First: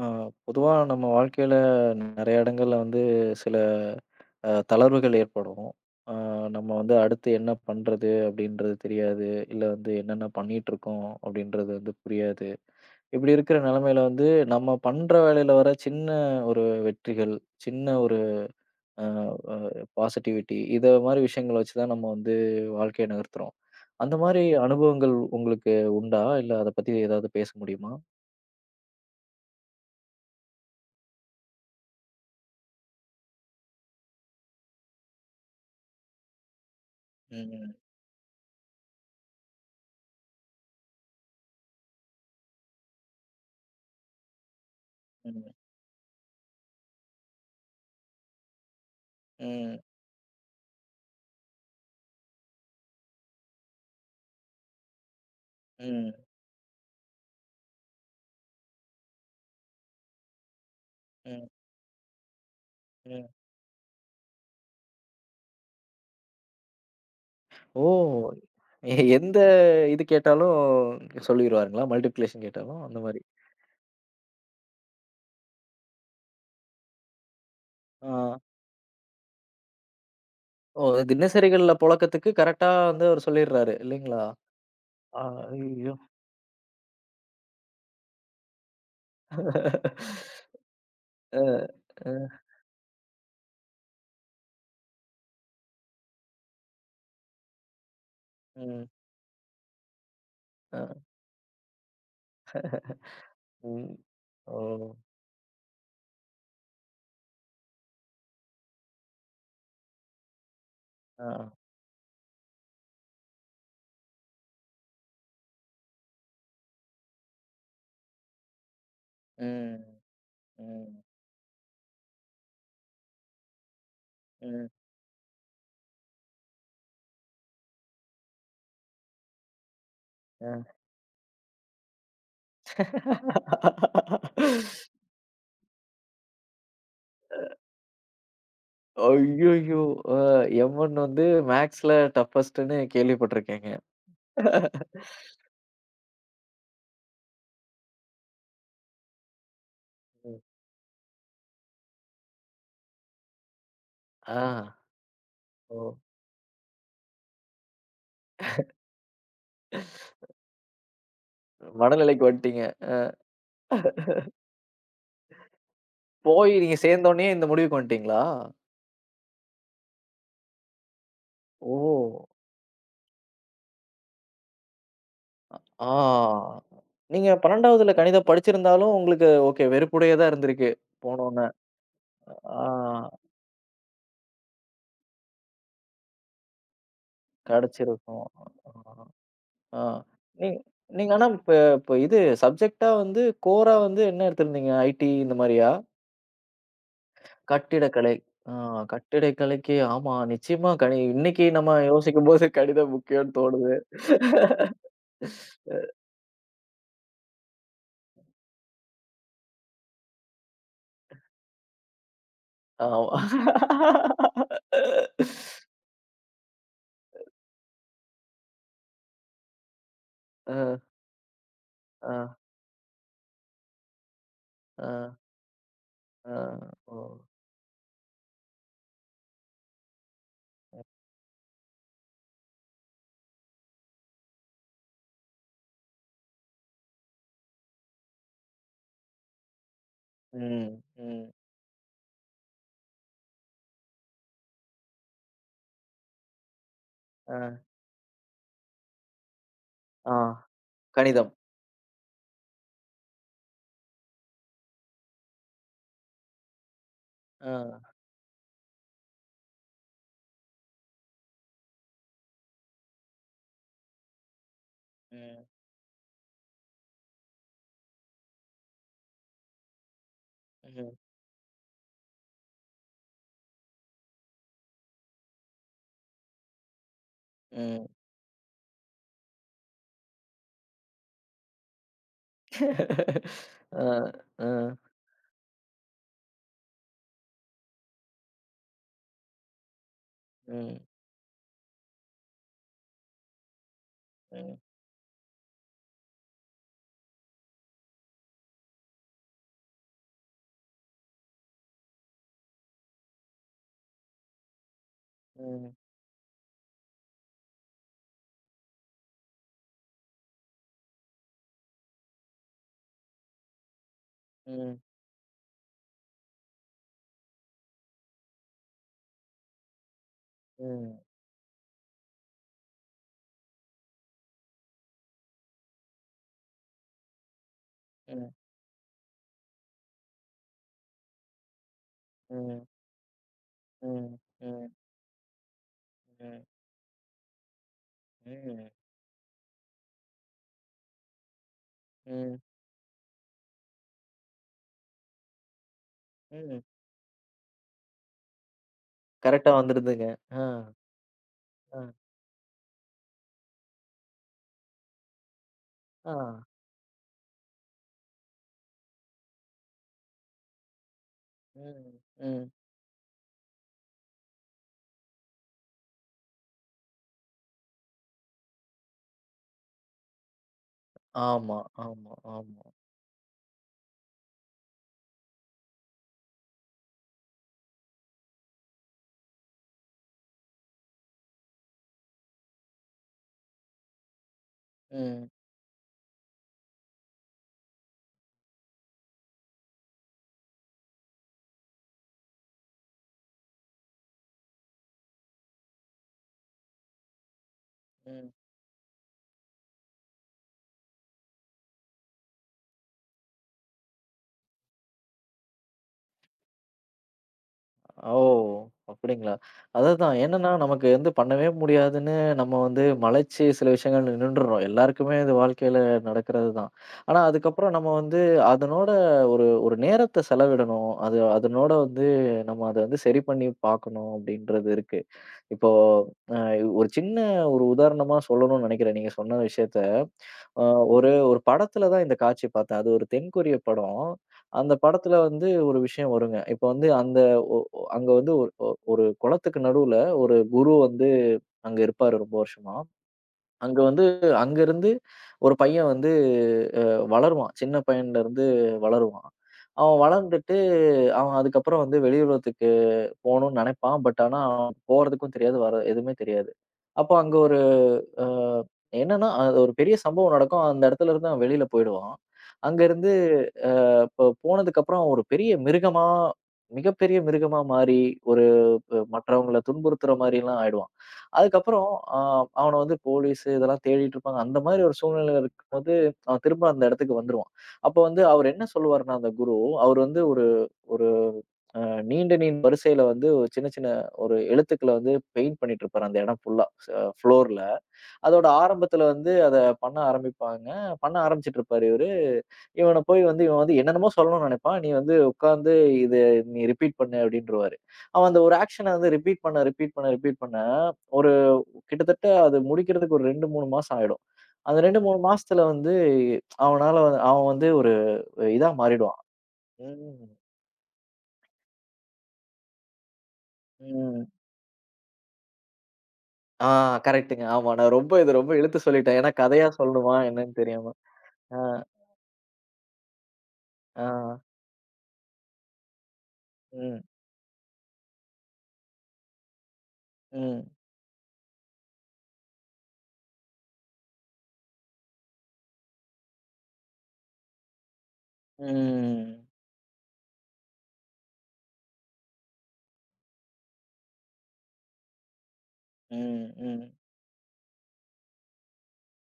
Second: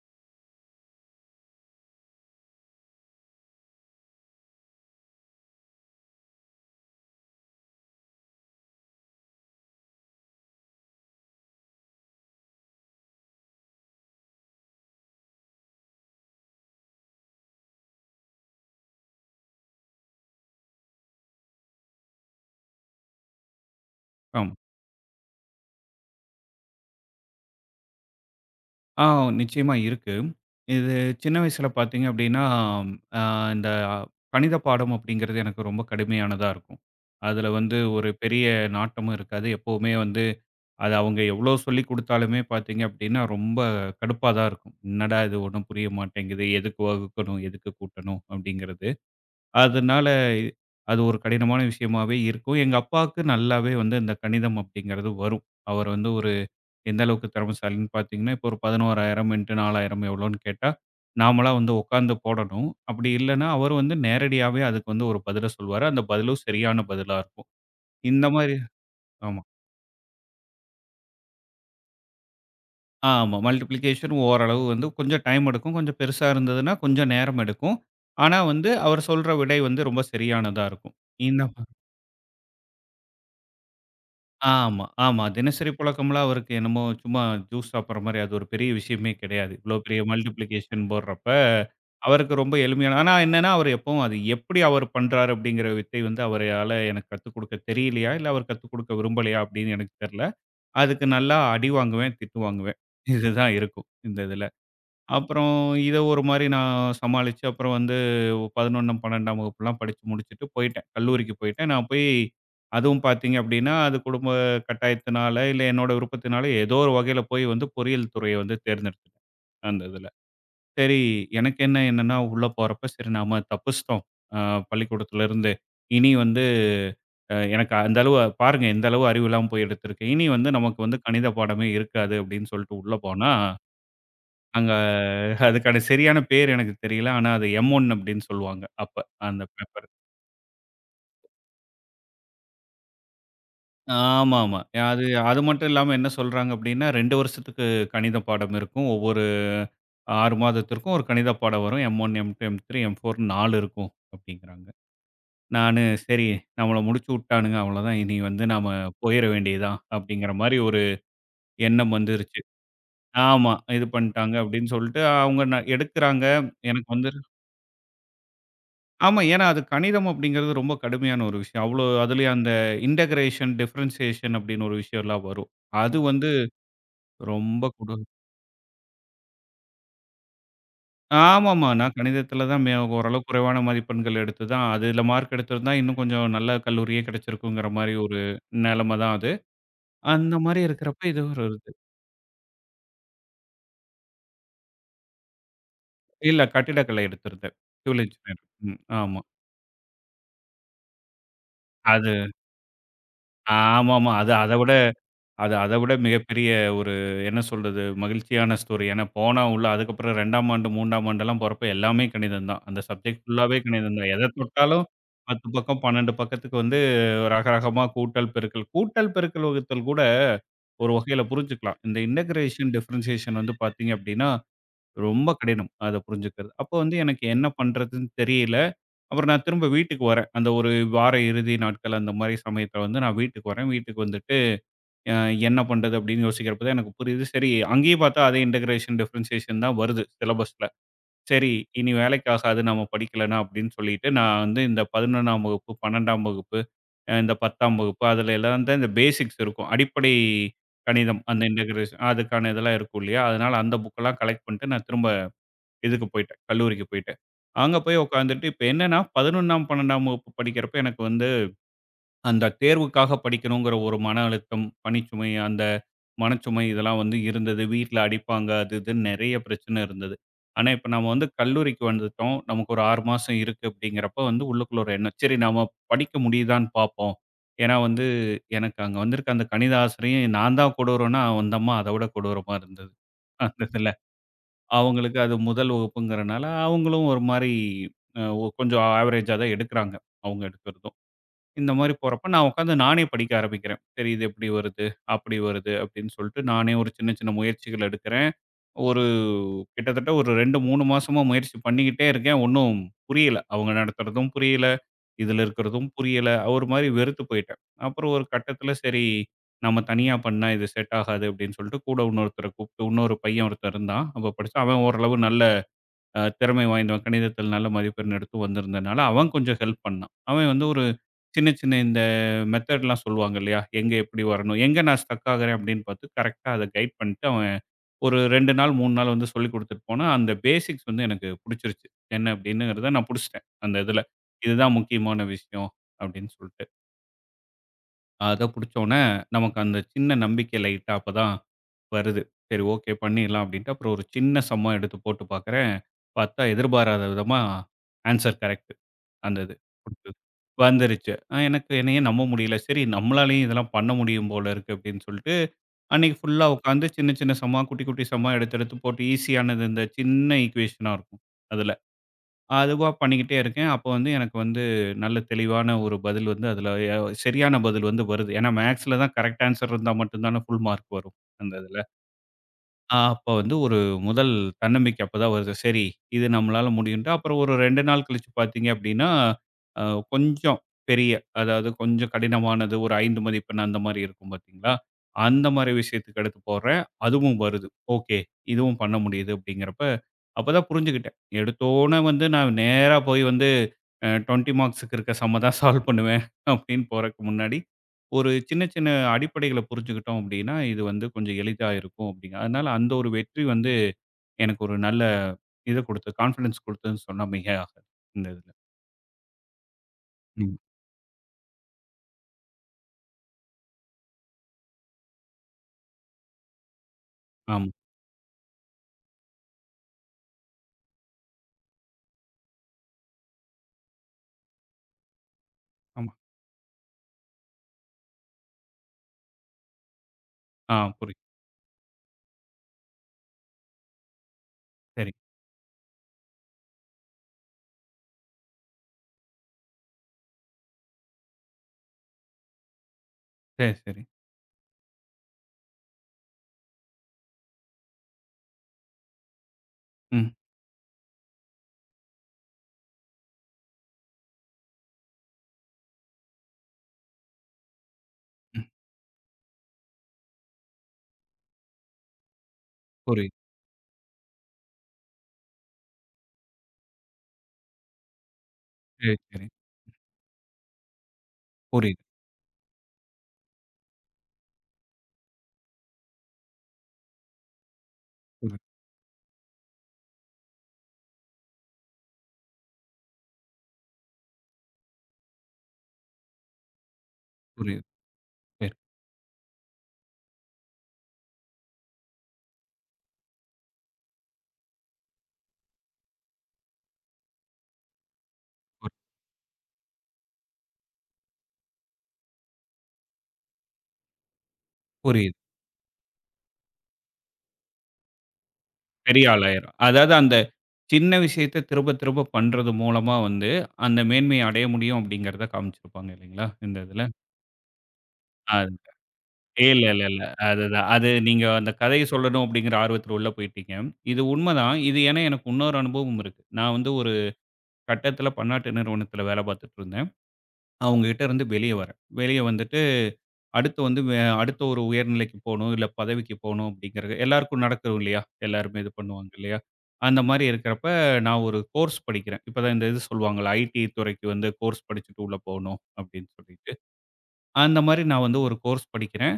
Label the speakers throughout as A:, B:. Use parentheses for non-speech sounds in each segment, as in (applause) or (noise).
A: ஆ, பொதுவா நம்ம வாழ்க்கையில நெறைய இடங்கள்ல வந்து சில தளர்வுகள் ஏற்படும். அ நம்ம வந்து அடுத்து என்ன பண்றது அப்படின்றது தெரியாது. இல்ல வந்து என்னென்ன பண்ணிட்டுருக்கோம் அப்படின்றது வந்து புரியாது. இப்படி இருக்கிற நிலைமையில வந்து நம்ம பண்ற வேலையில வர சின்ன ஒரு வெற்றிகள், சின்ன ஒரு அ அ பாசிட்டிவிட்டி இத மாரி விஷயங்கள வச்சு தான் நம்ம வந்து வாழ்க்கைய நகர்த்துறோம். அந்த மாரி
B: ஆமா.
A: அனுபவங்கள் உங்களுக்கு உண்டா? இல்ல அத பத்தி ஏதாவது பேச முடியுமா?
B: ஆ நிச்சயமா இருக்கு. இது சின்ன வயசுல பார்த்தீங்க அப்டின்னா, அ இந்த கணித பாடம் அப்டிங்கிறது எனக்கு ரொம்ப கடுமையானதா இருக்கும். அதுல
A: ம்,
B: வந்து ஒரு பெரிய நாட்டமும் இருக்காது. எப்பவுமே வந்து அது அவங்க எவ்ளோ சொல்லிக் குடுத்தாலுமே பார்த்தீங்க அப்டின்னா, ரொம்ப கடுப்பா தான் இருக்கும். "என்னடா இது
A: ம்,
B: ஒண்ணும் புரிய மாட்டேங்குது. எதுக்கு வகுக்கணும்? எதுக்கு கூட்டணும்?" அப்டிங்கிறது.
A: ம்,
B: அதனால அது ஒரு கடினமான விஷயமாவே இருக்கும். எங்க அப்பாவுக்கு நல்லாவே வந்து இந்த கணிதம் அப்டிங்கிறது வரும். அவர் வந்து
A: ம்,
B: ஒரு எந்த அளவுக்கு திறமைசாலின்னு பார்த்தீங்கன்னா, இப்போ ஒரு 11,000 இன்ட்டு 4,000 எவ்வளோன்னு கேட்டா,
A: ம்.
B: நாமளா வந்து உட்காந்து போடணும். அப்படி
A: ம்.
B: இல்லன்னா, அவரு வந்து நேரடியாவே அதுக்கு வந்து ஒரு பதில சொல்வாரு. அந்த பதிலும் சரியான பதிலா இருக்கும். இந்த
A: ஓ!
B: மாரி
A: எந்த
B: ஆமா.
A: இது கேட்டாலும் சொல்லிருவாருங்களா? மல்டிப்ளிகேஷன் கேட்டாலும் அந்த மாரி.
B: ஆமா. மல்டிப்ளிகேஷன் ஓரளவு வந்து கொஞ்சம் டைம் எடுக்கும். கொஞ்சம் பெருசா இருந்ததுன்னா, கொஞ்சம் நேரம் எடுக்கும். ஆனா
A: ஆ.
B: வந்து, அவர் சொல்ற விடை வந்து ரொம்ப சரியானதா
A: ஓ!
B: இருக்கும். இந்த
A: தினசரிகள்ல புழக்கத்துக்கு கரெக்ட்டா வந்து அவரு சொல்லிடுறாரு இல்லைங்களா?
B: ஆமா,
A: ஆ.
B: ஆமா. தினசரி
A: ஐயய்யோ!
B: புழக்கம்லாம் அவருக்கு என்னமோ சும்மா ஜூஸ் சாப்பிடுற மாரி அது ஒரு பெரிய விஷயமே கிடையாது. இவ்ளோ பெரிய மல்டிப்ளிகேஷன் போடுறப்ப,
A: அ, அ,
B: அவருக்கு ரொம்ப எளிமையான ஆனா என்னன்னா, அவரு எப்பவும் அது எப்படி அவர் பண்றாரு அப்படிங்கிற வித்தை வந்து அவரால எனக்கு கத்துக் குடுக்க தெரியலையா, இல்ல அவர் கத்துக்
A: ம்.
B: குடுக்க விரும்பலையா அப்படின்னு எனக்கு தெரியல. அதுக்கு
A: அ.
B: நல்லா அடி வாங்குவேன், திட்டு வாங்குவேன். இதுதான் இருக்கும்
A: ம்.
B: இந்த இதுல.
A: ஓ!
B: அப்புறம் இத ஒரு மாரி நான் சமாளிச்சு, அப்புறம் வந்து 11ஆம், 12ஆம் வகுப்புலாம் படிச்சு முடிச்சுட்டு போயிட்டேன்.
A: ஆ.
B: கல்லூரிக்கு போயிட்டேன். நான் போய் அதுவும் பார்த்தீங்க அப்டின்னா, அது குடும்ப கட்டாயத்தினால, இல்ல என்னோட விருப்பத்தினால ஏதோ ஒரு வகையில போய் வந்து பொறியியல் துறைய வந்து தேர்ந்தெடுத்துட்டேன்.
A: ம்.
B: அந்த இதுல. சரி
A: ம்.
B: எனக்கு என்ன என்னன்னா, உள்ள போறப்ப சரி நாம தப்பிச்சிட்டோம். அ
A: ம்.
B: பள்ளிக்கூடத்துலருந்து. இனி வந்து எனக்கு அந்த அளவு பாருங்க எந்த அளவு அறிவு இல்லாம போய் எடுத்திருக்கேன். இனி வந்து
A: அ.
B: நமக்கு வந்து கணித பாடமே இருக்காது அப்டின்னு சொல்லிட்டு உள்ள போனா, அங்க அதுக்கான சரியான பேர் எனக்கு தெரியல. ஆனா அது எம்1 அப்படின்னு சொல்லுவாங்க. அப்ப அந்த
A: ஐய்யய்யோ!
B: பேப்பர்.
A: அ எம் ஒன் வந்து மேத்ஸ்ல டஃபஸ்ட்டுன்னு கேள்விப்பட்டுருக்கேங்க.
B: ஆமாமா. அது அது மட்டும் இல்லாம என்ன சொல்றாங்க அப்படின்னா, 2 வருஷத்துக்கு கணித பாடம் இருக்கும். ஒவ்வொரு 6
A: ம்.
B: மாதத்திற்கும் ஒரு கணித பாடம் வரும். எம்1, எம்2, எம்3, எம்4ன்னு 4 இருக்கும்
A: ஆ.
B: அப்படிங்கிறாங்க.
A: ஓ!
B: நானு சரி நம்மள முடிச்சு விட்டானுங்க அவ்வளோதான். இனி வந்து நாம போயிற வேண்டியதுதான் அப்படிங்கிற மாரி ஒரு எண்ணம்
A: மனநிலைக்கு
B: வந்துருச்சு.
A: வந்துட்டீங்க.
B: ஆமா. இது பண்ணிட்டாங்க அப்படின்னு சொல்லிட்டு அவங்க ந எடுக்குறாங்க.
A: போய் நீங்க
B: எனக்கு வந்து
A: சேர்ந்தோனயே இந்த முடிவுக்கு வந்துட்டீங்களா?
B: ஆமா. ஏன்னா, அது கணிதம் அப்படிங்கிறது ரொம்ப கடுமையான ஒரு விஷயம். அவ்வளோ
A: ஓ!
B: அதுலயும் அந்த இன்டகிரேஷன், டிஃபரன்சியேஷன் அப்படின்னு ஒரு விஷயம்லாம் வரும்.
A: ஆ.
B: அது வந்து
A: நீங்க
B: ரொம்ப
A: 12வதுல
B: கொடு
A: கணிதம் படிச்சிருந்தாலும், உங்களுக்கு ஓகே வெறுப்புடையதா இருந்திருக்கு. போனோனே.
B: ஆமாமா. நான் கணிதத்தில
A: ஆ
B: தான் ஓரளவு குறைவான மதிப்பெண்கள் எடுத்து தான் அதுல மார்க் எடுத்திருந்தா இன்னும் கொஞ்சம் நல்ல கல்லூரியே கிடைச்சிருக்குங்கிற மாரி ஒரு
A: கிடைச்சிருக்கும்.
B: நிலைமை தான் அது.
A: ஆ.
B: அந்த
A: நீங்
B: மாரி இருக்கிறப்ப
A: நீங்க
B: இது
A: ஆனா
B: ஒரு
A: இப்ப
B: இது.
A: இப்ப இது சப்ஜெக்ட்டா வந்து கோரா வந்து என்ன எடுத்திருந்தீங்க? ஐடி இந்த மாரியா?
B: இல்ல கட்டிடக்கலை எடுத்திருந்தேன். சிவில்
A: கட்டிடக்கலை.
B: இன்ஜினியரிங்.
A: ஆ
B: ம். ஆமா.
A: கட்டிடக்கலைக்கு ஆமா நிச்சயமா கணி இன்னைக்கு நம்ம
B: அது
A: யோசிக்கும்போது கணிதம் முக்கியம்னு தோணுது.
B: ஆமாமா. அது அத விட மிகப்பெரிய ஒரு என்ன சொல்றது? மகிழ்ச்சியான ஸ்டோரி. ஏன்னா போனா உள்ள அதுக்கப்புறம் 2ஆம் ஆண்டு, 3ஆம் ஆண்டுலாம் போறப்ப எல்லாமே கணிதம் தான். அந்த சப்ஜெக்ட் ஃபுல்லாவே
A: ஆமா.
B: கணிதம் தான். எத தொட்டாலும் 10 பக்கம் 12 பக்கத்துக்கு வந்து ரகரகமா கூட்டல், பெருக்கல். கூட்டல், பெருக்கல், வகுத்தல் கூட
A: அ,
B: ஒரு வகையில புரிஞ்சுக்கலாம். இந்த
A: அ,
B: இன்டகிரேஷன், டிஃபரன்ஷியேஷன் வந்து பார்த்தீங்க அப்டின்னா,
A: அ,
B: ரொம்ப கடினம். அத
A: அ,
B: புரிஞ்சுக்கிறது. அப்போ வந்து
A: ஓ!
B: எனக்கு என்ன பண்றதுன்னு தெரியல. அப்புறம் நான் திரும்ப வீட்டுக்கு வரேன். அந்த ஒரு வார இறுதி நாட்கள் அந்த மாரி சமயத்துல வந்து நான் வீட்டுக்கு வரேன். வீட்டுக்கு வந்துட்டு அ என்ன பண்றது அப்படின்னு யோசிக்கிறப்ப தான் எனக்கு புரியுது. சரி அங்கேயும் பார்த்தா அதே இன்டகிரேஷன், டிஃபரன்ஷியேஷன் தான் வருது சிலபஸ்ல.
A: ம், ம்,
B: சரி இனி வேலைக்கு ஆகாது நம்ம படிக்கலனா அப்படின்னு சொல்லிட்டு நான் வந்து இந்த 11ஆம் வகுப்பு, 12ஆம் வகுப்பு,
A: அ,
B: இந்த
A: (laughs)
B: 10ஆம் வகுப்பு அதுல எல்லாம் தான் இந்த பேசிக்ஸ் இருக்கும். அடிப்படை
A: ஆ.
B: கணிதம்
A: கணிதம்.
B: அந்த இன்டகிரேஷன் அதுக்கான இதெல்லாம் இருக்கும் இல்லையா? அதனால அந்த புக்கெல்லாம் கலெக்ட் பண்ணிட்டு நான் திரும்ப இதுக்கு போயிட்டேன், கல்லூரிக்கு போயிட்டேன். அங்க
A: அ,
B: போய் உட்காந்துட்டு இப்ப என்னன்னா 11ஆம், 12ஆம் வகுப்பு படிக்கிறப்ப எனக்கு வந்து அந்த தேர்வுக்காக படிக்கணுங்கிற ஒரு மன அழுத்தம், பணிச்சுமை,
A: ம்,
B: அந்த மனச்சுமை இதெல்லாம் வந்து இருந்தது. வீட்ல அடிப்பாங்க, அது இதுன்னு நெறைய பிரச்சனை இருந்தது. ஆனா, இப்ப
A: ம்,
B: நம்ம வந்து கல்லூரிக்கு வந்துட்டோம். நமக்கு ஒரு 6 மாசம் இருக்கு அப்படிங்கிறப்ப வந்து உள்ளுக்குள்ள ஒரு எண்ணம். சரி நாம படிக்க முடியுதான்னு பார்ப்போம். ஏன்னா
A: ம்.
B: வந்து, எனக்கு அங்க வந்திருக்க அந்த கணித ஆசிரியர் நான் தான் கொடூரம்னா, அந்த அம்மா அத விட கொடூரமா இருந்தது. அந்த இதில.
A: அ, அ,
B: அவங்களுக்கு அது முதல் வகுப்புங்கிறனால, அவங்களும் ஒரு மாரி அ ஒ கொஞ்சம் ஆவரேஜா தான் எடுக்குறாங்க. அவங்க
A: ம்,
B: எடுக்குறதும். இந்த மாரி போறப்ப நான் உட்காந்து நானே படிக்க ஆரம்பிக்கிறேன். சரி இது இப்படி
A: ம்,
B: வருது, அப்படி வருது அப்படின்னு சொல்லிட்டு நானே ஒரு சின்ன சின்ன முயற்சிகள் எடுக்கிறேன். ஒரு கிட்டத்தட்ட ஒரு 2, 3 மாசமா முயற்சி பண்ணிக்கிட்டே இருக்கேன். ஒண்ணும் புரியல. அவங்க நடத்துறதும் புரியல. இதுல
A: ம்,
B: இருக்கிறதும் புரியல. ஒரு மாரி வெறுத்து போயிட்டேன். அப்புறம் ஒரு கட்டத்துல சரி நம்ம தனியா பண்ணா இது செட் ஆகாது அப்படின்னு சொல்லிட்டு கூட இன்னொருத்தர கூப்பிட்டு இன்னொரு பையன் ஒருத்தன் இருந்தான். அப்ப படிச்சான்.
A: ம்,
B: அவன் ஓரளவு நல்ல திறமை வாய்ந்தவன். கணிதத்தில் நல்ல மதிப்பெண் எடுத்து வந்திருந்தனால, அவன் கொஞ்சம் ஹெல்ப் பண்ணான். அவன் வந்து ஒரு
A: ம்,
B: சின்ன சின்ன இந்த மெத்தட்லாம் சொல்லுவாங்க இல்லையா? எங்க எப்படி வரணும்? எங்க நான் ஸ்டக் ஆகுறேன் அப்படின்னு பார்த்து கரெக்ட்டா அத கைட் பண்ணிட்டு, அவன் ஒரு
A: ம்,
B: 2 நாள், 3 நாள் வந்து சொல்லிக் குடுத்துட்டு போனா, அந்த பேசிக்ஸ் வந்து எனக்கு புடிச்சிருச்சு. என்ன
A: ம்,
B: அப்படின்னுங்கிறத நான் புடிச்சுட்டேன், அந்த இதுல.
A: ம்,
B: இதுதான் முக்கியமான விஷயம் அப்படின்னு
A: ம்,
B: சொல்லிட்டு. அத
A: ம்,
B: புடிச்ச உடனே, நமக்கு அந்த சின்ன நம்பிக்கை லைட்டா அப்பதான் வருது.
A: ம்,
B: சரி ஓகே பண்ணிடலாம் அப்படின்ட்டு, அப்புறம் ஒரு சின்ன சம்மம் எடுத்து போட்டு பார்க்குறேன். பார்த்தா
A: ம்.
B: எதிர்பாராத விதமா ஆன்ஸர் கரெக்ட் அந்த
A: கரெக்ட்டா
B: இது.
A: வந்திருதுங்க.
B: குடுத்தது.
A: அ,
B: வந்துருச்சு. எனக்கு
A: அ,
B: என்னையே நம்ப முடியல. சரி நம்மளாலயும் இதெல்லாம் பண்ண முடியும் போல இருக்கு அப்படின்னு சொல்லிட்டு,
A: ஆ.
B: அன்னைக்கு ஃபுல்லா உட்காந்து சின்ன சின்ன சம்மா, குட்டி குட்டி சம்மா எடுத்து எடுத்து போட்டு ஈஸியானது இந்த சின்ன ஈக்குவேஷனா இருக்கும் அதுல.
A: ம், ம்.
B: அதுவா பண்ணிக்கிட்டே இருக்கேன். அப்போ வந்து எனக்கு வந்து நல்ல தெளிவான ஒரு பதில் வந்து அதுல சரியான பதில் வந்து வருது. ஏன்னா மேத்ஸ்ல தான் கரெக்ட் ஆன்ஸர் இருந்தா மட்டும் தானே ஃபுல் மார்க் வரும் அந்த
A: ஆமா,
B: இதுல.
A: ஆமா, ஆமா.
B: அப்ப வந்து ஒரு முதல் தன்னம்பிக்கை அப்பதான் வருது. சரி, இது நம்மளால முடியும்ன்ட்டு. அப்புறம் ஒரு 2 நாள் கழிச்சு பார்த்தீங்க அப்படின்னா, அ கொஞ்சம் பெரிய, அதாவது கொஞ்சம் கடினமானது ஒரு 5 மதிப்பெண் அந்த மாரி இருக்கும் பார்த்தீங்களா?
A: ம்,
B: அந்த மாரி விஷயத்துக்கு எடுத்து போடுறேன். அதுவும் வருது. ஓகே, இதுவும் பண்ண முடியுது அப்படிங்கிறப்ப, அப்பதான் புரிஞ்சுக்கிட்டேன். எடுத்தோனே வந்து நான் நேரா போய் வந்து 20 மார்க்ஸுக்கு இருக்க சம்ம தான் சால்வ் பண்ணுவேன் அப்படின்னு போறதுக்கு முன்னாடி, ஒரு
A: ம்.
B: சின்ன சின்ன அடிப்படைகள புரிஞ்சுக்கிட்டோம் அப்டின்னா, இது வந்து கொஞ்சம் எளிதா இருக்கும் அப்டிங்க. அதனால அந்த ஒரு வெற்றி வந்து எனக்கு ஒரு நல்ல இத குடுத்து கான்ஃபிடன்ஸ் குடுத்ததுன்னு சொன்னா மிகையாகாது.
A: ஓ!
B: இந்த இதுல.
A: அப்படிங்களா? அதுதான். என்னன்னா,
B: ம்.
A: நமக்கு வந்து பண்ணவே முடியாதுன்னு நம்ம வந்து மலைச்சு சில விஷயங்கள் நின்னுடுறோம். எல்லாருக்குமே இது வாழ்க்கையில நடக்கிறது தான். ஆனா,
B: ஆமா,
A: அதுக்கப்புறம் நம்ம வந்து அதனோட ஒரு ஒரு நேரத்த செலவிடணும். அது அதனோட வந்து நம்ம அத வந்து சரி பண்ணி பார்க்கணும் அப்படின்றது இருக்கு. இப்போ
B: ஆமா.
A: அ ஒரு சின்ன ஒரு உதாரணமா சொல்லணும்னு நெனைக்கிறேன் நீங்க சொன்ன விஷயத்த. அ
B: ஆ,
A: ஒரு
B: புரியுது.
A: ஒரு படத்துல தான் இந்த காட்சி பார்த்தேன். அது ஒரு தென்கொரிய படம். அந்த
B: சரி,
A: படத்துல வந்து ஒரு விஷயம் வருங்க. இப்ப வந்து அந்த அங்க வந்து ஒரு குளத்துக்கு நடுவுல ஒரு குரு வந்து அங்க இருப்பாரு ரொம்ப வருஷமா.
B: சரி,
A: அங்க
B: சரி.
A: வந்து அங்கருந்து ஒரு பையன் வந்து அ வளருவான். சின்ன பையன்லருந்து வளருவான். அவன்
B: ம்,
A: வளர்ந்துட்டு அவன் அதுக்கப்புறம் வந்து வெளியுலகத்துக்கு போணும்னு நெனைப்பான். பட் ஆனா அவன் போறதுக்கும் தெரியாது, வர எதுவுமே தெரியாது. அப்போ அங்க ஒரு அ
B: ம்.
A: என்னன்னா, அது ஒரு பெரிய சம்பவம் நடக்கும். அந்த இடத்துலருந்து அவன் வெளியில போயிடுவான். அங்கருந்து
B: புரியுது.
A: அ இப்போ போனதுக்கப்புறம் ஒரு பெரிய மிருகமா, மிகப்பெரிய மிருகமா மாறி, ஒரு
B: சரி, சரி.
A: மற்றவங்கள துன்புறுத்துற மாரிலாம் ஆயிடுவான். அதுக்கப்புறம்
B: புரியுது,
A: அ அவன வந்து போலீஸ் இதெல்லாம் தேடிட்டு இருப்பாங்க. அந்த மாரி ஒரு சூழ்நிலையில இருக்கும்போது, அவன் திரும்ப அந்த இடத்துக்கு வந்துருவான். அப்போ வந்து அவர்
B: புரியுது,
A: என்ன சொல்லுவாருன்னா, அந்த குரு, அவர் வந்து ஒரு ஒரு அ நீண்ட நீண்ட வரிசையில வந்து ஒரு சின்ன சின்ன ஒரு எழுத்துக்கள வந்து பெயிண்ட் பண்ணிட்டு இருப்பாரு அந்த இடம் ஃபுல்லா, ஃப்ளோர்ல.
B: புரியுது.
A: அதோட
B: சரி,
A: ஆரம்பத்தில வந்து அத பண்ண ஆரம்பிப்பாங்க. பண்ண ஆரம்பிச்சுட்டு இருப்பாரு. இவன போய் வந்து இவன் வந்து என்னென்னமோ சொல்லணும்னு நினைப்பான். நீ வந்து உட்கார்ந்து இத நீ ரிப்பீட் பண்ணு அப்டின்ருவாரு. அவன் அந்த ஒரு
B: புரி
A: ஆக்ஷன வந்து ரிப்பீட் பண்ண, ரிப்பீட் பண்ண, ரிப்பீட் பண்ண ஒரு கிட்டத்தட்ட அது முடிக்கிறதுக்கு ஒரு 2, 3 மாசம் ஆயிடும். அந்த 2, 3
B: புரியுது.
A: மாசத்துல வந்து அவன் வந்து ஒரு இதா மாறிடுவான்.
B: பெரிய ஆளாயிரும். அதாவது
A: ம்.
B: அந்த சின்ன விஷயத்த திரும்ப திரும்ப பண்றது மூலமா வந்து, அந்த
A: ம்.
B: மேன்மைய அடைய முடியும் அப்டிங்கிறத காமிச்சிருப்பாங்க இல்லைங்களா?
A: ஆ
B: இந்த இதுல.
A: கரெக்ட்டுங்க. ஆமா. நான் ரொம்ப இத ரொம்ப
B: அது
A: இழுத்து சொல்லிட்டேன். ஏன்னா கதையா
B: இல்ல, இல்ல,
A: சொல்லணுமா
B: இல்ல.
A: என்னன்னு
B: அதுதான்.
A: தெரியாம.
B: அது நீங்க
A: ஆ,
B: அந்த கதைய சொல்லணும் அப்படிங்கிற ஆர்வத்துல உள்ள போயிட்டீங்க.
A: ஆ.
B: இது உண்மதான். இது ஏன்னா எனக்கு இன்னொரு அனுபவம் இருக்கு. நான் வந்து
A: ம்,
B: ஒரு கட்டத்துல பன்னாட்டு நிறுவனத்துல வேலை பார்த்துட்டு இருந்தேன்.
A: ம்,
B: அவங்ககிட்ட இருந்து வெளிய வரேன். வெளிய வந்துட்டு அடுத்து வந்து அடுத்த ஒரு உயர்நிலைக்கு போணும், இல்ல பதவிக்கு போணும் அப்படிங்கிறது எல்லாருக்கும் நடக்கும் இல்லையா? எல்லாருமே இது பண்ணுவாங்க
A: ம்,
B: இல்லையா? அந்த மாரி இருக்கிறப்ப நான் ஒரு கோர்ஸ் படிக்கிறேன். இப்பதான் இந்த இது சொல்லுவாங்கல்ல, ஐடி துறைக்கு வந்து கோர்ஸ் படிச்சுட்டு உள்ள போணும் அப்படின்னு
A: ம்,
B: சொல்லிட்டு.
A: ம்,
B: அந்த மாரி நான் வந்து ஒரு கோர்ஸ் படிக்கிறேன்.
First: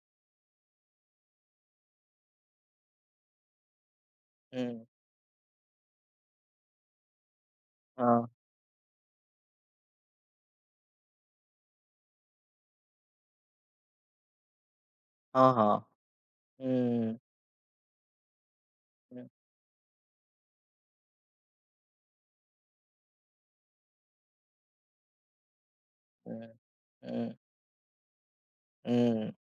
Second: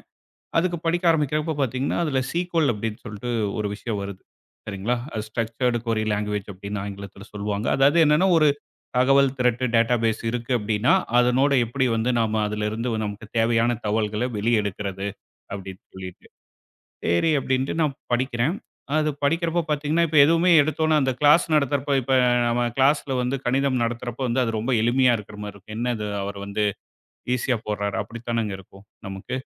B: அதுக்கு படிக்க ஆரம்பிக்கிறப்ப பார்த்தீங்கன்னா, அதில சீக்வல் அப்படின்னு சொல்லிட்டு ஒரு விஷயம் வருது.
A: ம்.
B: சரிங்களா? அது ஸ்ட்ரக்சர்டு கொரி லாங்குவேஜ் அப்படின்னு ஆங்கிலத்தில சொல்லுவாங்க. அதாவது
A: ஆ.
B: என்னன்னா, ஒரு தகவல் திரட்டு டேட்டாபேஸ் இருக்கு அப்படின்னா, அதனோட எப்படி வந்து நாம அதிலிருந்து நமக்கு தேவையான தகவல்கள வெளிய எடுக்கிறது
A: ஆஹா.
B: அப்படின்னு சொல்லிட்டு.
A: ம்.
B: சரி அப்படின்ட்டு நான் படிக்கிறேன். அது
A: ம்.
B: படிக்கிறப்போ பார்த்தீங்கன்னா, இப்ப எதுவுமே எடுத்தோனே அந்த கிளாஸ் நடத்துறப்ப இப்ப நம்ம கிளாஸ்ல வந்து கணிதம் நடத்துறப்போ வந்து அது ரொம்ப எளிமையா இருக்கிற மாரி இருக்கும். என்ன இது
A: (laughs)
B: அவர்
A: ம்,
B: வந்து
A: ம்,
B: ஈஸியா போடுறாரு அப்படித்தானங்க இருக்கும்
A: ம்,
B: நமக்கு.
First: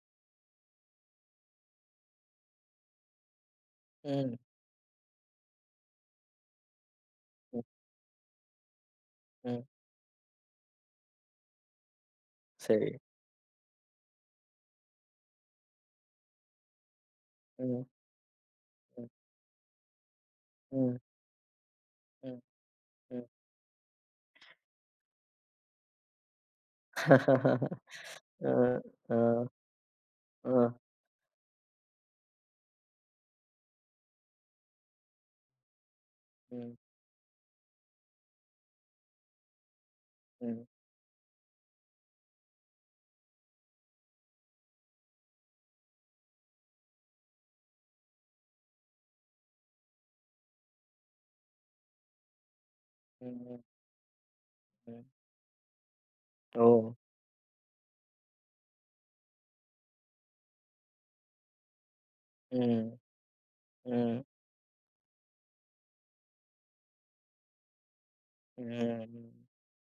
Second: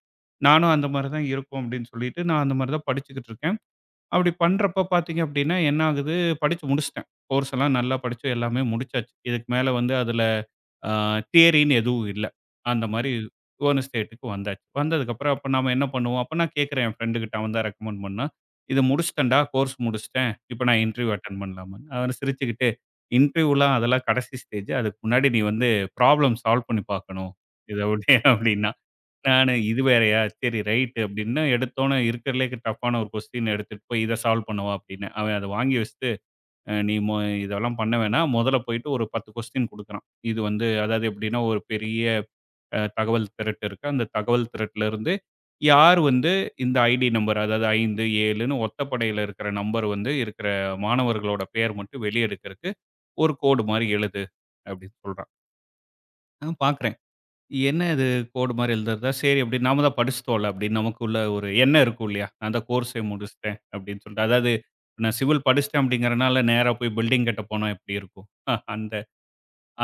B: நானும் அந்த மாரி தான் இருக்கும் அப்படின்னு சொல்லிட்டு, நான் அந்த மாரி தான் படிச்சுக்கிட்டு இருக்கேன். அப்படி
A: ம்,
B: பண்றப்ப பார்த்தீங்க அப்படின்னா, என்ன ஆகுது படிச்சு முடிச்சுட்டேன். கோர்ஸ்
A: ம்,
B: எல்லாம் நல்லா படிச்சு எல்லாமே முடிச்சாச்சு. இதுக்கு
A: ம்.
B: மேல வந்து அதுல அ தியரின்னு எதுவும் இல்ல. அந்த
A: சரி.
B: மாரி ஓன் ஸ்டேட்டுக்கு வந்தாச்சு. வந்ததுக்கப்புறம் அப்ப நாம என்ன பண்ணுவோம்? அப்ப நான் கேட்கிறேன் என் ஃப்ரெண்டு கிட்ட. அவன் தான்
A: ம்,
B: ரெக்கமெண்ட் பண்ணான். "இத
A: ம்,
B: முடிச்சுட்டேன்டா, கோர்ஸ் முடிச்சுட்டேன். இப்ப நான்
A: ம்,
B: இன்டர்வியூ அட்டெண்ட் பண்ணலாமான்னு." அவன்
A: ம்,
B: சிரிச்சுக்கிட்டு,
A: ம்.
B: "இன்டர்வியூலாம் அதெல்லாம் கடைசி ஸ்டேஜ். அதுக்கு முன்னாடி நீ வந்து ப்ராப்ளம் சால்வ் பண்ணி பார்க்கணும்." இத
A: (laughs)
B: விட (laughs) அப்படின்னா.
A: அ, அ,
B: இது வேறையா?
A: அ,
B: சரி ரைட் அப்படின்னு எடுத்தோனே இருக்கிறதுலே டஃப்பான ஒரு கொஸ்டின் எடுத்துட்டு போய் இத சால்வ் பண்ணுவோம் அப்படின்னு. அவன் அத வாங்கி வச்சுட்டு, அ
A: ம்,
B: நீ மொ இதெல்லாம் பண்ண வேணாம். முதல்ல போயிட்டு ஒரு 10 கொஸ்டின் குடுக்குறான். இது
A: ம்,
B: வந்து அதாவது எப்படின்னா ஒரு பெரிய தகவல் திரட்டு இருக்கு. அந்த தகவல் திரட்டுலருந்து யார் வந்து இந்த ஐடி நம்பர் அதாவது 5, 7ன்னு ஒத்தப்படையில இருக்கிற நம்பர் வந்து இருக்கிற மாணவர்களோட பெயர் மட்டும் வெளிய எடுக்கிறதுக்கு ஒரு
A: ம், ம்,
B: கோடு மாரி எழுது அப்படின்னு
A: ம்.
B: சொல்றான். நான்
A: ஓ!
B: பார்க்குறேன். என்ன இது கோடு மாரி எழுதுறதா? சரி அப்படி நாம தான் படிச்சுட்டோம்ல அப்படின்னு நமக்குள்ள ஒரு எண்ணம் இருக்கும் இல்லையா? நான் அந்த
A: ம்,
B: கோர்ஸே முடிச்சுட்டேன் அப்படின்னு
A: ம்,
B: சொல்லிட்டு. அதாவது நான் சிவில் படிச்சுட்டேன் அப்படிங்கிறனால நேரா போய் பில்டிங் கட்ட போனா எப்படி இருக்கும்? அந்த
A: ம்,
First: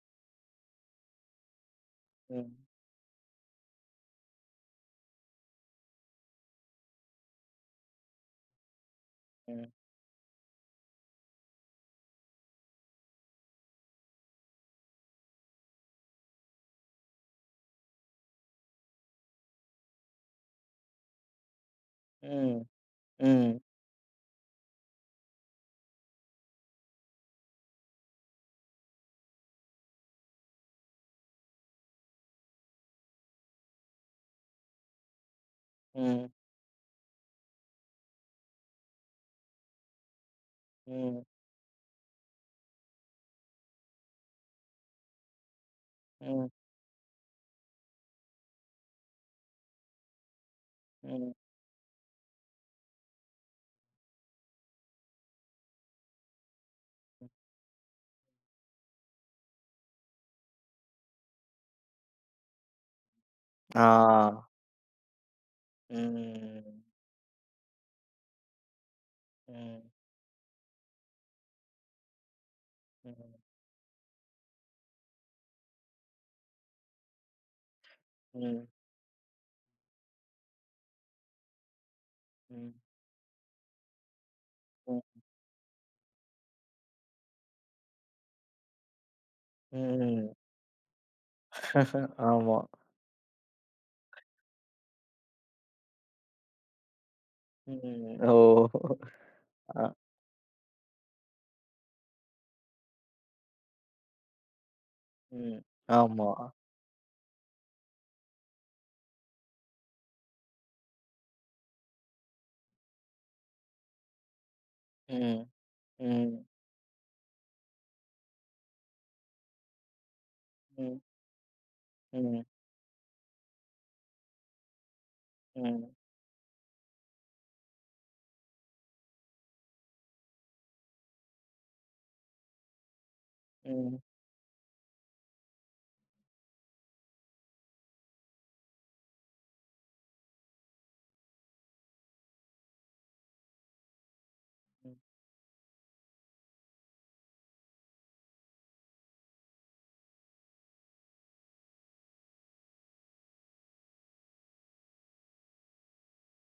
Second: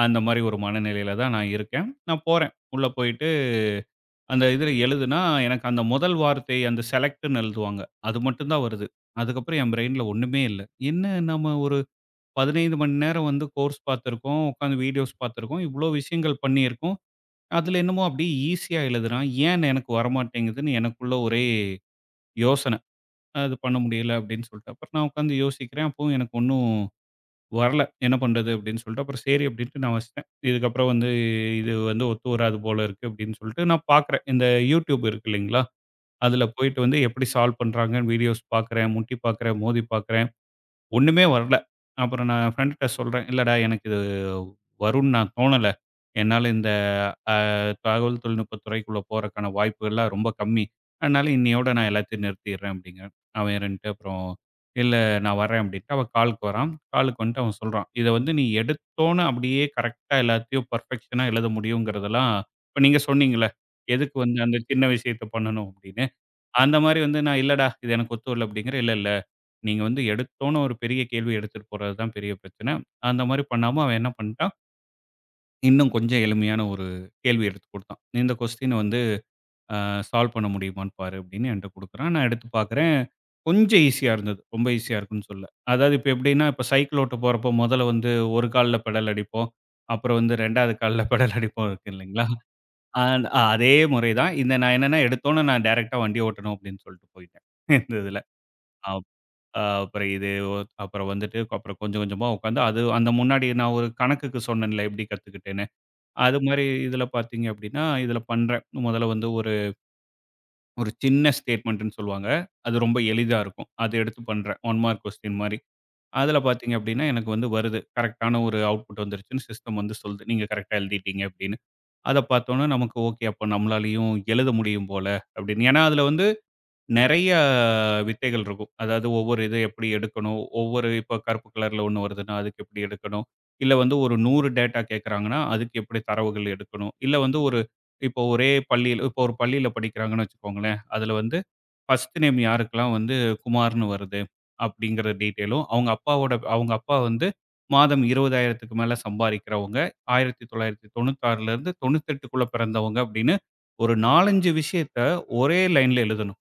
B: அந்த மாரி ஒரு மனநிலையில தான் நான் இருக்கேன். நான்
A: ம்,
B: போறேன். உள்ள போயிட்டு அந்த இதுல எழுதுனா எனக்கு அந்த முதல் வார்த்தை அந்த செலக்ட்ன்னு எழுதுவாங்க. அது மட்டும் தான் வருது.
A: ம்,
B: அதுக்கப்புறம்
A: ம்,
B: என் பிரெயின்ல ஒண்ணுமே இல்ல. என்ன நம்ம ஒரு 15 மணி நேரம் வந்து கோர்ஸ் பார்த்திருக்கோம், உட்காந்து வீடியோஸ் பார்த்திருக்கோம், இவ்வளோ விஷயங்கள் பண்ணியிருக்கோம். அதுல என்னமோ அப்படியே ஈஸியா எழுதுறான். ஏன் எனக்கு வரமாட்டேங்குதுன்னு எனக்குள்ள ஒரே
A: ம்,
B: யோசனை. அது
A: ம்,
B: பண்ண முடியல அப்படின்னு சொல்லிட்டு. அப்புறம் நான் உட்காந்து யோசிக்கிறேன். அப்பவும் எனக்கு ஒண்ணும் வரல. என்ன பண்றது அப்படின்னு சொல்லிட்டு, அப்புறம் சரி அப்படின்ட்டு நான் வச்சுட்டேன். இதுக்கப்புறம் வந்து இது வந்து ஒத்து வராது போல இருக்கு அப்படின்னு சொல்லிட்டு நான் பார்க்குறேன். இந்த YouTube இருக்கு இல்லைங்களா?
A: ம்,
B: அதுல போயிட்டு வந்து எப்படி சால்வ் பண்றாங்கன்னு வீடியோஸ் பார்க்குறேன், முட்டி பார்க்குறேன், மோதி பார்க்குறேன். ஒண்ணுமே
A: ம்,
B: வரல. அப்புறம் நான் ஃப்ரெண்ட்ட சொல்றேன். "இல்லடா எனக்கு இது வரும்ன்னு நான் தோணல.
A: ம்.
B: என்னால இந்த அ தகவல் தொழில்நுட்பத் துறைக்குள்ள போறக்கான வாய்ப்புகள்லாம் ரொம்ப கம்மி. அதனால
A: ம்.
B: இன்னையோட நான் எல்லாத்தையும் நிறுத்திடுறேன்" அப்படிங்கிறேன். அவன் இருந்துட்டு அப்புறம் "இல்ல நான் வரேன்" அப்படின்ட்டு அவன் காலுக்கு வரான். காலுக்கு வந்துட்டு அவன் சொல்றான். "இத வந்து நீ எடுத்தோனே அப்படியே கரெக்ட்டா எல்லாத்தையும் பெர்ஃபெக்ஷனா எழுத முடியுங்கிறதெல்லாம்" இப்ப நீங்க சொன்னீங்கல்ல,
A: ஆ.
B: எதுக்கு வந்து அந்த சின்ன விஷயத்த பண்ணணும் அப்படின்னு.
A: ம்,
B: அந்த
A: ம்,
B: மாரி வந்து நான் "இல்லடா இது எனக்கு ஒத்து வரல" அப்படிங்கிறேன். "இல்ல, இல்ல.
A: ம்,
B: நீங்க வந்து எடுத்தோனே ஒரு பெரிய கேள்வி எடுத்துட்டு போறது தான் பெரிய பிரச்சனை.
A: ம்,
B: அந்த மாரி பண்ணாம அவன் என்ன பண்ணிட்டான், இன்னும் கொஞ்சம் எளிமையான ஒரு கேள்வி எடுத்து குடுத்தான். "இந்த
A: ம்,
B: கொஸ்டின் வந்து அ சால்வ் பண்ண முடியுமான்னு பாரு" அப்படின்னு என்ட்ட குடுக்குறான். நான் எடுத்து பார்க்குறேன். கொஞ்சம் ஈஸியா இருந்தது. ரொம்ப ஈஸியா
A: ம்,
B: இருக்குன்னு சொல்லல. அதாவது இப்ப எப்படின்னா, இப்ப சைக்கிள் ஓட்ட போறப்போ முதல்ல வந்து ஒரு கால்ல பெடல் அடிப்போம். அப்புறம்
A: ம்.
B: வந்து 2வது கால்ல பெடல் அடிப்போம் இருக்கு
A: (laughs)
B: இல்லைங்களா?
A: ஆமா.
B: அ அதே முறை தான். இந்த நான் என்னன்னா எடுத்தோனே நான் டைரக்ட்டா வண்டி ஓட்டணும் அப்படின்னு சொல்லிட்டு போயிட்டேன். இந்த
A: ம்.
B: இதுல.
A: ஓ!
B: அ
A: அ,
B: அப்புறம் இது ஒ- அப்புறம் வந்துட்டு அப்புறம் கொஞ்சம் கொஞ்சமா உட்காந்து அது அந்த முன்னாடி நான் ஒரு கணக்குக்கு சொன்னேன்ல எப்படி
A: ம்.
B: கத்துக்கிட்டேன்னு.
A: ஆமா.
B: அது மாரி இதுல பார்த்தீங்க அப்படின்னா, இதுல பண்றேன். முதல்ல வந்து ஒரு ஒரு சின்ன ஸ்டேட்மென்ட்ன்னு சொல்லுவாங்க. அது ரொம்ப எளிதா இருக்கும். அத எடுத்து பண்றேன். 1 மார்க் கொஸ்டின்
A: ம்,
B: மாரி. அதுல
A: ம்.
B: பார்த்தீங்க அப்படின்னா, எனக்கு வந்து வருது. கரெக்ட்டான ஒரு அவுட்புட் வந்துருச்சுன்னு சிஸ்டம் வந்து சொல்லுது. நீங்க கரெக்ட்டா
A: Mm,
B: எழுதிட்டீங்க அப்படின்னு. அத
A: mm,
B: பார்த்தோனே நமக்கு ஓகே. அப்ப நம்மளாலயும் எழுத முடியும் போல அப்படின்னு. ஏன்னா,
A: mm,
B: அதுல வந்து நெறைய வித்தைகள் இருக்கும். அதாவது ஒவ்வொரு இது எப்படி எடுக்கணும்? ஒவ்வொரு இப்ப கருப்பு கலர்ல ஒண்ணு வருதுன்னா, அதுக்கு எப்படி எடுக்கணும்? இல்ல வந்து
A: ம்,
B: ஒரு 100 டேட்டா கேட்கறாங்கன்னா, அதுக்கு எப்படி தரவுகள் எடுக்கணும்? இல்ல வந்து ஒரு இப்போ ஒரே பள்ளியில இப்போ ஒரு பள்ளியில படிக்கிறாங்கன்னு வச்சுக்கோங்களேன். அதுல வந்து ஃபர்ஸ்ட் நேம் யாருக்கெல்லாம் வந்து குமார்ன்னு வருது அப்படிங்கிற டீட்டெயிலும், அவங்க அப்பாவோட அவங்க அப்பா வந்து மாதம் 20,000க்கு மேல சம்பாரிக்கிறவங்க. 1996லேருந்து 98க்குள்ள பிறந்தவங்க அப்படின்னு ஒரு 4, 5 விஷயத்த ஒரே லைன்ல எழுதணும்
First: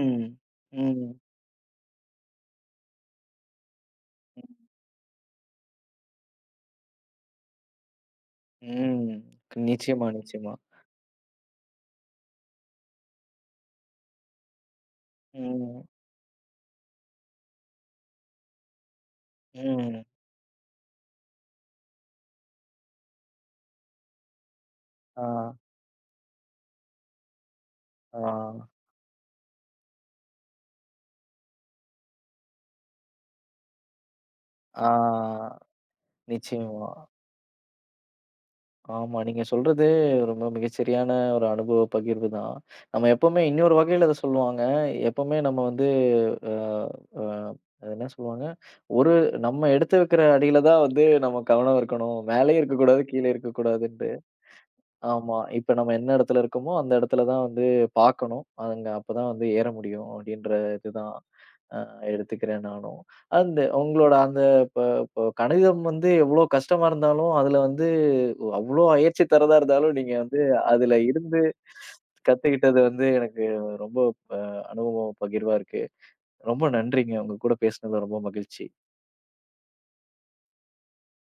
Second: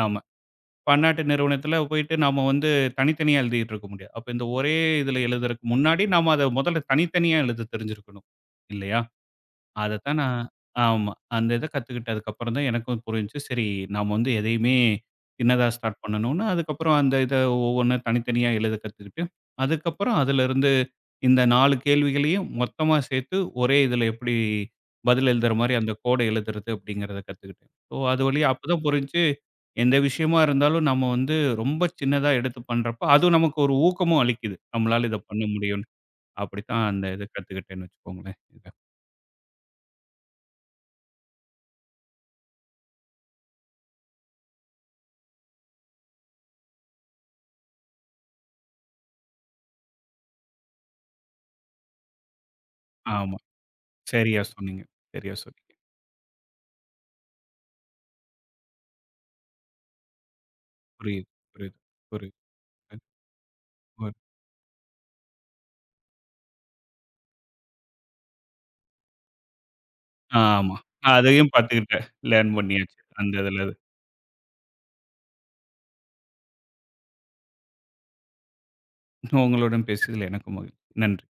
B: நாம.
A: ம்,
B: பன்னாட்டு நிறுவனத்தில போயிட்டு நாம வந்து தனித்தனியா எழுதிட்டு இருக்க முடியாது. அப்ப இந்த
A: ம்,
B: ஒரே இதில எழுதுறதுக்கு முன்னாடி நாம அத முதல்ல தனித்தனியா எழுத தெரிஞ்சிருக்கணும் இல்லையா?
A: ம். நிச்சயமா,
B: அதத்தான் நான்
A: நிச்சயமா.
B: ஆமா. அந்த இத கத்துக்கிட்டதுக்கப்புறம் தான் எனக்கும் புரிஞ்சுச்சு. சரி நாம வந்து எதையுமே சின்னதா
A: ம்,
B: ஸ்டார்ட் பண்ணணும்னு, அதுக்கப்புறம் அந்த இத ஒவ்வொண்ணா தனித்தனியா எழுத கத்துக்கிட்டு,
A: ம்.
B: அதுக்கப்புறம் அதிலிருந்து இந்த 4 கேள்விகளையும் மொத்தமா சேர்த்து ஒரே இதில எப்படி
A: ஆ,
B: பதில் எழுதுற மாரி அந்த கோட எழுதுறது அப்படிங்கிறத கத்துக்கிட்டேன். ஸோ
A: ஆ,
B: அது வழியா அப்பதான் புரிஞ்சுச்சு, எந்த விஷயமா இருந்தாலும் நம்ம வந்து ரொம்ப சின்னதா எடுத்து பண்றப்ப, அதுவும் நமக்கு ஒரு ஊக்கமும் அளிக்குது. நம்மளால இத பண்ண
A: ஆ.
B: முடியும்னு. அப்படித்தான்
A: நிச்சயமா.
B: அந்த இத கத்துக்கிட்டேன்னு வச்சுக்கோங்களேன். இத.
A: ஆமா. நீங்க சொல்றது ரொம்ப மிகச்சரியான ஒரு அனுபவ பகிர்வு தான். நம்ம எப்பவுமே இன்னொரு வகையில அத சொல்லுவாங்க. எப்பவுமே நம்ம வந்து அ, அ அது என்ன சொல்லுவாங்க? ஒரு நம்ம எடுத்து வைக்கிற அடியில தான் வந்து நம்ம கவனம் இருக்கணும். மேலயும் இருக்கக்கூடாது, கீழ
B: ஆமா.
A: இருக்கக்கூடாதுன்ட்டு.
B: சரியா சொன்னீங்க, சரியா
A: ஆமா. இப்ப
B: சொன்னீங்க.
A: நம்ம என்ன இடத்துல இருக்கோமோ, அந்த இடத்துல தான் வந்து பார்க்கணும். அதுங்க அப்பதான் வந்து ஏற முடியும் அப்படின்ற இதுதான்
B: புரியுது,
A: அ
B: புரியுது, புரியுது.
A: எடுத்துக்கிறேன் நானும். அந்த உங்களோட
B: புரியுது.
A: அந்த இப்ப இப்ப கணிதம் வந்து எவ்வளோ கஷ்டமா இருந்தாலும், அதுல வந்து அவ்வளோ அயற்சி தர்றதா இருந்தாலும், நீங்க வந்து
B: ஆமா.
A: அதுல இருந்து
B: அதையும் பார்த்துக்கிட்டேன். லேர்ன்
A: கத்துக்கிட்டது
B: பண்ணியாச்சு.
A: வந்து
B: அந்த
A: எனக்கு
B: இதுல.
A: ரொம்ப அ அனுபவம் பகிர்வா இருக்கு. ரொம்ப நன்றிங்க. உங்க கூட பேசினதுல ரொம்ப மகிழ்ச்சி.
B: உங்களுடன் பேசியதில் எனக்கும் மகிழ்ச்சி. நன்றி.